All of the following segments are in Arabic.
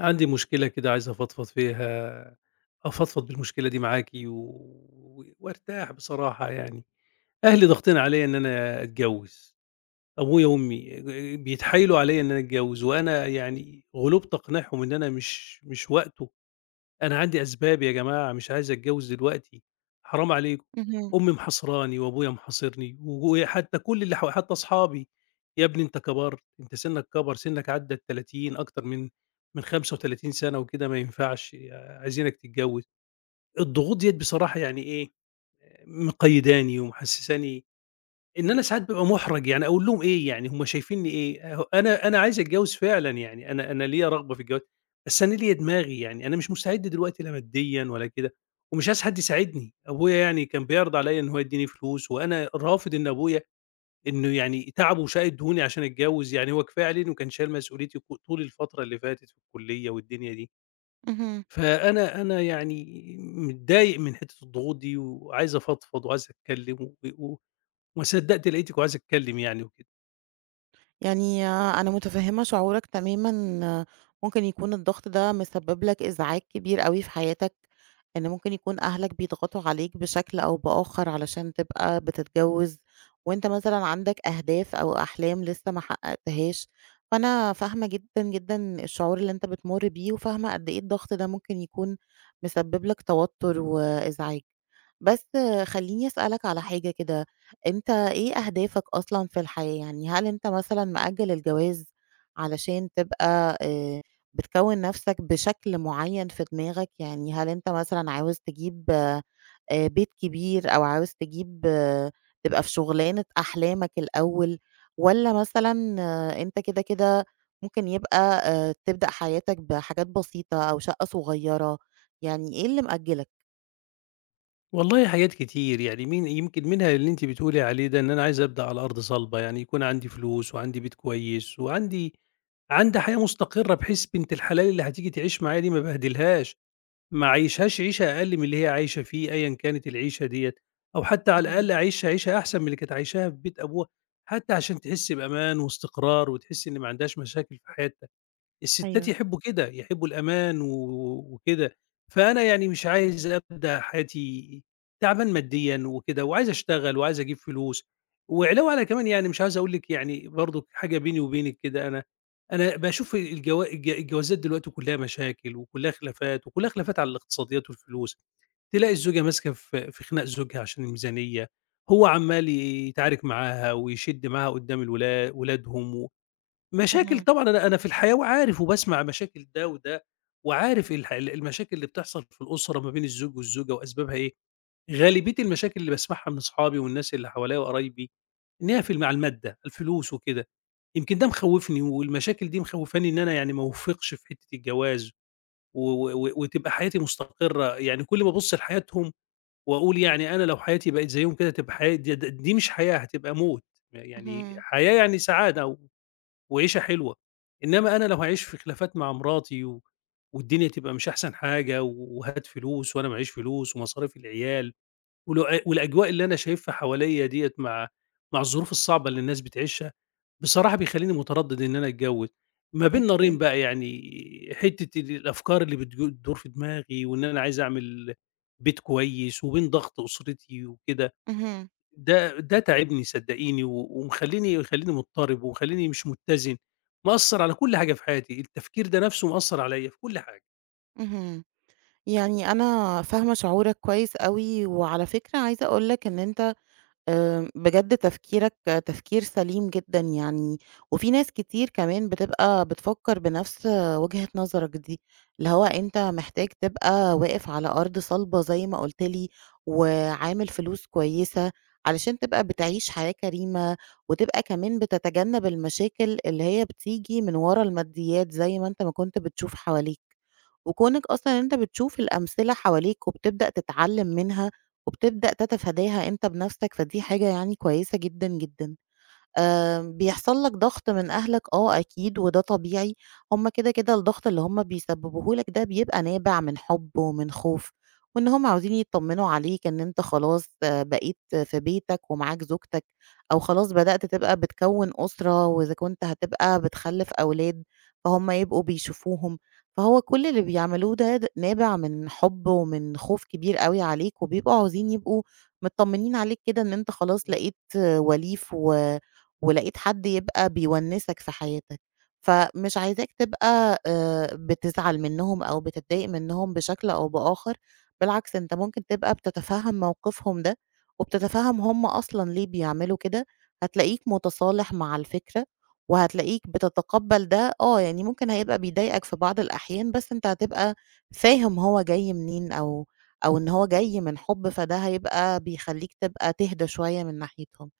عندي مشكلة كده عايز أفضفض فيها، أفضفض بالمشكلة دي معاكِ وارتاح بصراحة يعني. أهلي ضاغطين عليّا إن أنا أتجوّز، أبويا وأمي بيتحايلوا عليّا إن أنا أتجوّز وأنا يعني غلبت أقنعهم إن أنا مش وقته. أنا عندي أسباب يا جماعة، مش عايز أتجوّز دلوقتي، حرام عليكم، اهم، أمي محاصراني وأبويا محاصرني وحتى كل اللي حتى أصحابي، "يا ابني أنت كبرت، أنت سِنّك كَبَر، سِنّك عدّى ال30 أكتر من 35 سَنة وكده ما ينفعش، آه، عايزينك تتجوّز." الضغوط ديّة بصراحة يعني إيه، مقيّداني ومحسّساني إن أنا ساعات بابقى مُحرَج، يعني أقول لهم إيه، يعني هم شايفينّي إيه؟ أهو أنا عايز أتجوّز فعلًا يعني، أنا ليّا رغبة في الجواز، بس أنا ليّا دماغي، يعني أنا مش مستعد دلوقتي لا ماديًا ولا كده، ومش عايز حد يساعدني، أبويا يعني كان بيعرض عليّا إن هو يدّيني فلوس، وأنا رافض إن أبويا إنه يعني تعبه وشاق دهوني عشان أتجوّز، يعني هو كفاية عليه إنه كان شايل مسؤوليتي طول الفترة اللي فاتت في الكُلّية والدنيا دي، اهم. فأنا يعني متضايق من حتّة الضغوط دي، وعايز أفضفض وعايز أتكلّم و و ما صدّقت لقيتِك وعايزة أتكلّم يعني وكده. يعني أنا متفهمة شعورك تمامًا، ممكن يكون الضغط ده مسبب لك إزعاج كبير أوي في حياتك. إن ممكن يكون أهلك بيضغطوا عليك بشكل أو بآخر علشان تبقى بتتجوز، وأنت مثلًا عندك أهداف أو أحلام لسه ما حققتهاش. فأنا فاهمة جدًا، جدًا الشعور اللي أنت بتمر بيه، وفاهمة قد إيه الضغط ده ممكن يكون مسبب لك توتر وإزعاج. بس خلّيني أسألك على حاجة كده. أنت إيه أهدافك أصلًا في الحياة؟ يعني هل أنت مثلًا مأجّل الجواز علشان تبقى بتكوّن نَفْسك بشكل معيّن في دماغك؟ يعني هل أنت مثلًا عاوز تجيب بيت كبير، أو عاوز تجيب تبقى في شُغلانة أحلامك الأول، والّا مثلًا أنت كده، كده ممكن يبقى تبدأ حياتك بحاجات بسيطة أو شَقّة صغيّرة. يعني إيه اللي مأجّلك؟ والله حاجات كتير، يعني من يمكن منها اللي أنتِ بتقولي عليه ده، إن أنا عايز أبدأ على أرض صلبة، يعني يكون عندي فلوس وعندي بيت كويس وعندي حياة مستقرة، بحيث بنت الحلال اللي هتيجي تعيش معايا دي ما أبهدلهاش، ما أعيشهاش عيشة أقل من اللي هي عايشة فيه أيًا كانت العيشة ديّة، أو حتى على الأقل اهم. أعيشها عيشة أحسن من اللي كانت عايشاها في بيت أبوها، حتى عشان تحس بأمان واستقرار وتحس إن ما عندهاش مشاكل في حياتها. الستات أيوه. يحبّوا كده، يحبّوا الأمان وكده، فأنا يعني مش عايز أبدأ حياتي تعبان ماديًا وكده، وعايز أشتغل وعايز أجيب فلوس، وعلاوة على كمان يعني مش عايز أقول لِك يعني برضه حاجة بيني وبينِك كده، أنا باشوف الجوازات دلوقتي كلّها مشاكل وكلّها خلافات، وكلّها خلافات على الاقتصاديات والفلوس، تلاقي الزوجة ماسكة في خناق زوجها عشان الميزانية، هو عمّال يتعارك معاها ويشِد معاها قدّام ولادهم مشاكل اهم، طبعًا أنا في الحياة وعارف وباسمع مشاكل ده وده، وعارف الح ال المشاكل اللي بتحصل في الأسرة ما بين الزوج والزوجة وأسبابها إيه، غالبية المشاكل اللي باسمعها من أصحابي والناس اللي حواليّا وقرايبي إن هي في الم على المادة، الفلوس وكده، يمكن ده مخوّفني والمشاكل دي مخوّفاني إن أنا يعني ما أوفقش في حتّة الجواز وتبقى حياتي مستقرة، يعني كل ما أبُص لحياتهم وأقول يعني أنا لو حياتي بقت زيّهم كده هتبقى حياة د د دي مش حياة هتبقى موت، اهم، يعني اهم. حياة يعني سعادة وعيشة حلوة، إنما أنا لو هاعيش في خلافات مع مراتي والدنيا تبقى مش أحسن حاجة وهات فلوس وأنا معيش فلوس ومصاريف العيال والأجواء اللي أنا شايفها حواليّا ديّة مع مع الظروف الصعبة اللي الناس بتعيشها، بصراحة بيخلّيني متردد إن أنا أتجوّز، ما بين نارين أكيد. بقى يعني حتّة الأفكار اللي بتدور في دماغي وإن أنا عايز أعمل بيت كويس وبين ضغط أسرتي وكده. اهم، ده تاعبني صدقيني، ومخلّيني مخلّيني مضطرب ومخلّيني مش متّزن، مأثّر على كل حاجة في حياتي، التفكير ده نَفْسه مأثّر عليّا في كل حاجة. اهم. يعني أنا فاهمة شعورك كويس أوي، وعلى فكرة عايزة أقول لك إن أنت بجد تفكيرك تفكير سليم جدًا يعني. وفي ناس كتير كمان بتبقى بتفكر بنفس وجهة نظرك دي، اللي هو أنت محتاج تبقى واقف على أرض صلبة زي ما قُلت لي، وعامل فلوس كويسة علشان تبقى بتعيش حياة كريمة، وتبقى كمان بتتجنب المشاكل اللي هي بتيجي من ورا الماديات زي ما أنت ما كنت بتشوف حواليك. وكونك أصلًا أنت بتشوف الأمثلة حواليك وبتبدأ تتعلّم منها، وبتبدأ تتفاداها أنت بنَفْسك، فدي حاجة يعني كويسة جدًا، جدًا. بيحصل لك ضغط من أهلك أكيد وده طبيعي. هم كده، كده الضغط اللي هم بيسببوه لك ده بيبقى نابع من حب ومن خوف، وإن هم عاوزين يطمنوا عليك إن أنت خلاص بقيت في بيتك ومعاك زوجتك، أو خلاص بدأت تبقى بتكوّن أسرة، وإذا كنت هتبقى بتخلف أولاد، فهُم يبقوا بيشوفوهم. فهو كل اللي بيعملوه ده نابع من حب ومن خوف كبير أوي عليك، وبيبقوا عاوزين يبقوا مطمنين عليك كده، إن أنت خلاص لقيت وليف و ولقيت حد يبقى بيونسك في حياتك. فمش عايزاك تبقى بتزعل منهم أو بتتضايق منهم بشكل أو بآخر، بالعكس أنت ممكن تبقى بتتفهم موقفهم ده، وبتتفهم هم أصلًا ليه بيعملوا كده، هتلاقيك متصالح مع الفكرة، وهتلاقيك بتتقبل ده، يعني ممكن هيبقى بيضايقك في بعض الأحيان، بس أنت هتبقى فاهم هو جاي منين، أو إن هو جاي من حب، فده هيبقى بيخليك تبقى تهدى شوية من ناحيتهم.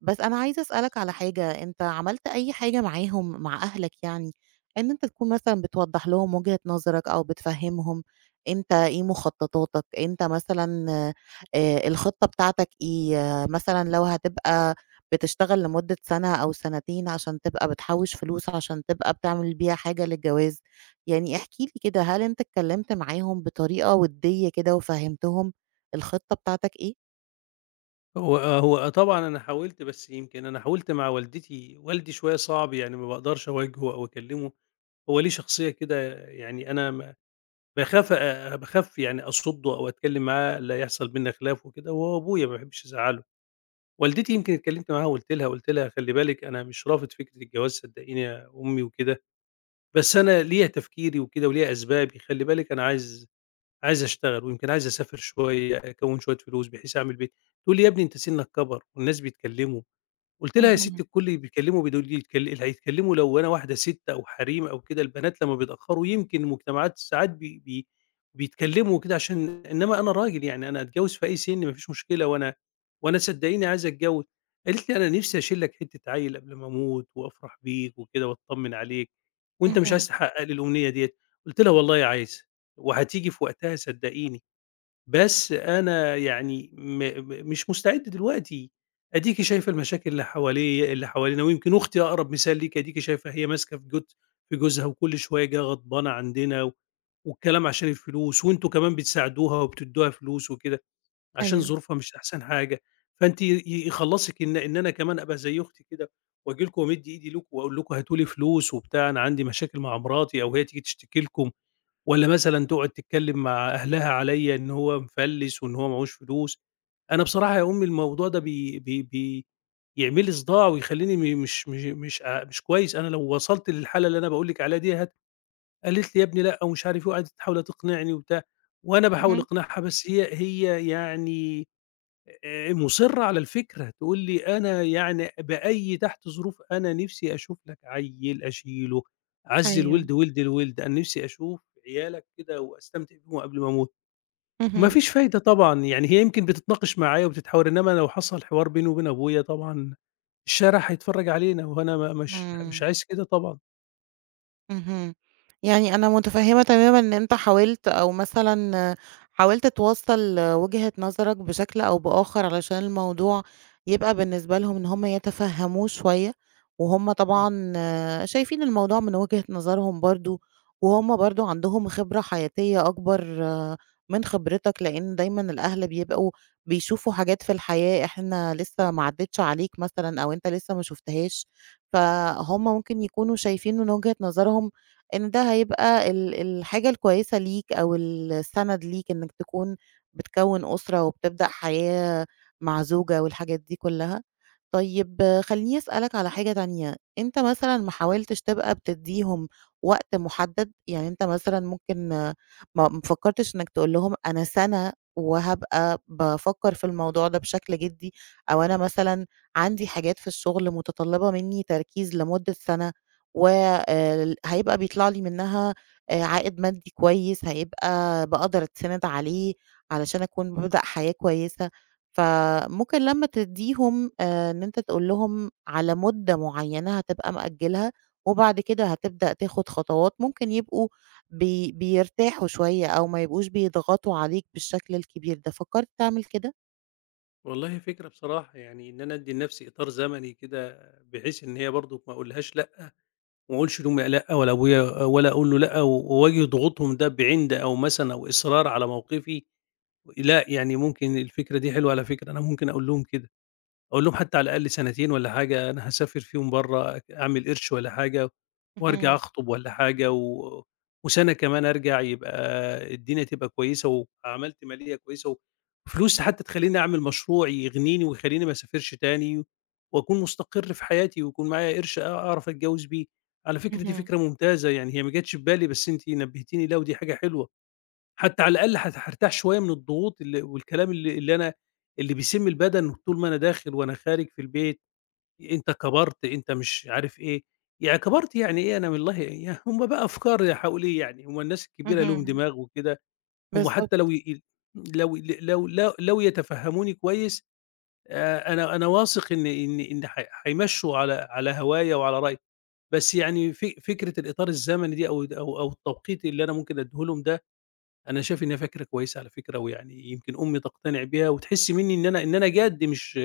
بس أنا عايزة أسألك على حاجة، أنت عملت أي حاجة معاهم مع أهلك يعني، إن أنت تكون مثلًا بتوضّح لهم وجهة نظرك، أو بتفهّمهم أنت إيه مخططاتك. أنت مثلًا الخطة بتاعتك إيه، مثلًا لو هتبقى بتشتغل لمدة سَنة أو سنتين عشان تبقى بتحوّش فلوس عشان تبقى بتعمل بيها حاجة للجواز، يعني احكِ لي كده، هل أنت اتكلمت معاهم بطريقة ودية كده وفهّمتهم الخطة بتاعتك إيه؟ هو هو طبعًا أنا حاولت، بس يمكن أنا حاولت مع والدتي، والدي شوية صعب يعني ما باقدرش أواجهه أو أكلّمه، هو ليه شخصية كده يعني أنا باخاف يعني أصُدّه أو أتكلّم معاه لا يحصل بيننا خلاف وكده، وهو أبويا ما باحبش أزعّله. والدتي يمكن اتكلّمت معاها وقُلت لها، قُلت لها خلّي بالِك أنا مش رافض فكرة الجواز صدّقيني يا أمي وكده بس أنا ليّا تفكيري وكده وليّا أسبابي، خلّي بالِك أنا عايز أشتغل ويمكن عايز أسافر شوية، أكوّن شوية فلوس بحيث أعمل بيت، تقول لي: "يا ابني أنت سِنّك كَبَر والناس بيتكلّموا." قُلت لها: "يا اهم، ستّي الكل بيكلّمه بيدول يتكل اللي هيتكلّموا لو أنا واحدة سِت أو حريم أو كده، البنات لمّا بيتأخّروا يمكن مجتمعات ساعات بي بي بيتكلّموا وكده عشان إنّما أنا راجل، يعني أنا أتجوّز في أي سِن ما فيش مشكلة وأنا صدّقيني عايزة أتجوّز." قالت لي: "أنا نِفسي أشيل لك حتّة عيّل قبل ما أموت وأفرح بيك وكده وأتطمّن عليك وأنت مش عايز اهم، تحقّق لي الأمنية ديّة." قُلت لها: "والله عايزة وهتيجي في وقتها صدّقيني." بس أنا يعني م م مش مستعد دلوقتي، أديكِ شايفة المشاكل اللي حواليّا اللي حوالينا، ويمكن أختي أقرب مثال ليكِ، أديكِ شايفة هي ماسكة في جوزها وكل شوية جاية غضبانة عندنا والكلام عشان الفلوس، وأنتم كمان بتساعدوها وبتدّوها فلوس وكده، عشان أيوه، ظروفها مش أحسن حاجة، فأنتِ يخلّصِك إن أنا كمان أبقى زي أختي كده وآجي لكم وأمد إيدي ليكم وأقول لكم هاتوا لي فلوس وبتاع، أنا عندي مشاكل مع مراتي أو هي تيجي تشتكي لكم والّا مثلًا تقعد تتكلم مع أهلها عليّا إن هو مفلِّس وإن هو معهوش فلوس، أنا بصراحة يا أمي الموضوع ده بي بي بي بيعمل لي صداع ويخلّيني م مش مش مش ع مش كويس، أنا لو وصلت للحالة اللي أنا باقول لِك عليها ديّة قالت لي: "يا ابني لأ." ومش عارف إيه، وقعدت تحاول تقنعني وبتاع، وأنا باحاول اهم، أقنعها بس هي يعني مُصِرّة على الفكرة، تقول لي أنا يعني بأي تحت ظروف أنا نِفْسي أشوف لك عيّل أشيله، أعَزّي أيوه. الوِلد وِلد الوِلد، أنا نِفْسي أشوف عيالك كده وأستمتع بيهم قبل ما أموت. ما اهم، فيش فايدة طبعًا، يعني هي يمكن بتتناقش معايا وبتتحاور، إنّما لو حصل حوار بيني وبين أبويا طبعًا الشارع هيتفرّج علينا وأنا ما مش مش إمم، عايز كده طبعًا. اهم. يعني أنا متفهمة تمامًا إن أنت حاولت، أو مثلًا حاولت توصّل وجهة نظرك بشكل أو بآخر علشان الموضوع يبقى بالنسبة لهم إن هم يتفهموه شوية، وهُم إمم. طبعًا شايفين الموضوع من وجهة نظرهم برضه، وهُم برضه عندهم خبرة حياتية أكبر من خبرتك، لإن دايمًا الأهل بيبقوا بيشوفوا حاجات في الحياة إحنا لسه ما عدِّتش عليك مثلًا، أو أنت لسه ما شُفتهاش. فهُم ممكن يكونوا شايفين من وجهة نظرهم إن ده هيبقى الحاجة الكويسة ليك، أو السَند ليك إنّك تكون بتكوّن أسرة وبتبدأ حياة مع زوجة، والحاجات دي كُلّها. طيب خلّيني أسألك على حاجة تانية، أنت مثلًا ما حاولتش تبقى بتدّيهم وقت مُحدّد؟ يعني أنت مثلًا ممكن ما فكّرتش إنّك تقول لهم أنا سَنة وهابقى بافكّر في الموضوع ده بشكل جدّي، أو أنا مثلًا عندي حاجات في الشغل متطلبة مني تركيز لمدة سنة وهيبقى بيطلع لي منها عائد مادي كويس هيبقى بقدر اتسند عليه علشان اكون ببدأ حياة كويسة. فممكن لما تديهم ان انت تقول لهم على مدة معينة هتبقى مأجلها، وبعد كده هتبدأ تاخد خطوات، ممكن يبقوا بيرتاحوا شوية، او ما يبقوش بيضغطوا عليك بالشكل الكبير ده. فكرت تعمل كده؟ والله فكرة بصراحة يعني إن أنا أدّي لنَفْسي إطار زمني كده بحيث إن هي برضه ما أقولهاش لأ. وما اقولش لأمي لأ ولا أبويا ولا أقول له لأ، وأواجه ضغوطهم ده بعِند أو مثلًا أو إصرار على موقفي، لأ، يعني ممكن الفكرة دي حلوة على فكرة، أنا ممكن أقول لهم كده. أقول لهم حتى على الأقل سنتين والّا حاجة، أنا هاسافر فيهم برّه أعمل قرش والّا حاجة، وأرجع مهم. أخطب والّا حاجة، وسَنة كمان أرجع يبقى الدنيا تبقى كويسة، وعملت مالية كويسة، وفلوس حتى تخلّيني أعمل مشروع يغنيني ويخلّيني ما اسافرش تاني، وأكون مستقر في حياتي، ويكون معايا قرش أعرف أتجوّز بيه. على فكرة دي مهم. فكرة ممتازة، يعني هي ما جاتش في بالي، بس أنتِ نبهتيني ليها ودي حاجة حلوة. حتى على الأقل هارتاح شوية من الضغوط والكلام اللي أنا اللي بيسم البدن طول ما أنا داخل وأنا خارج في البيت، أنت كبرت، أنت مش عارف إيه، يعني كبرت يعني إيه أنا والله يا هم بقى أفكار يا حواليه يعني، هم الناس الكبيرة ليهم مهم. دماغ وكده، هم حتى بالظبط، لو ي لو ل لو لو لو يتفهموني كويس أنا واثق إن هيمشوا على هوايا وعلى رأيي، بس يعني فكرة الإطار الزمني دي أو أو التوقيت اللي أنا ممكن أديه لهم ده أنا شايف إنها فكرة كويسة على فكرة، ويعني يمكن أمي تقتنع بيها وتحس منّي إن أنا جَد مش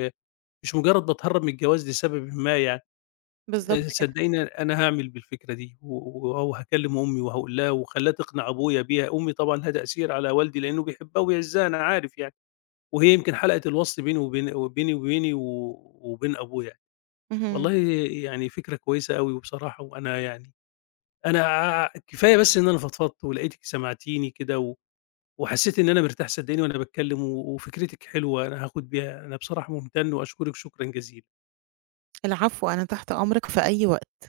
مش مجرّد باتهرّب من الجواز لسبب ما يعني، بالضبط كده. صدّقيني أنا هاعمل بالفكرة دي و و وهاكلّم أمي وهاقول لها وأخلّيها تقنع أبويا بيها، أمي طبعًا لها تأثير على والدي لإنه بيحبها وبيعزّها أنا عارف يعني، وهي يمكن حلقة الوصل بيني وبين وبيني وبيني و وبين أبويا يعني. اهم. والله يعني فكرة كويسة أوي وبصراحة وأنا يعني أنا كفاية بس إن أنا فضفضت ولقيتِك سمعتيني كده وحسيت إن أنا مرتاح صدقيني وأنا باتكلم وفكرتِك حلوة، أنا هاخد بيها أنا بصراحة ممتن وأشكرِك شكرًا جزيلًا. العفو، أنا تحت أمرك في أي وقت.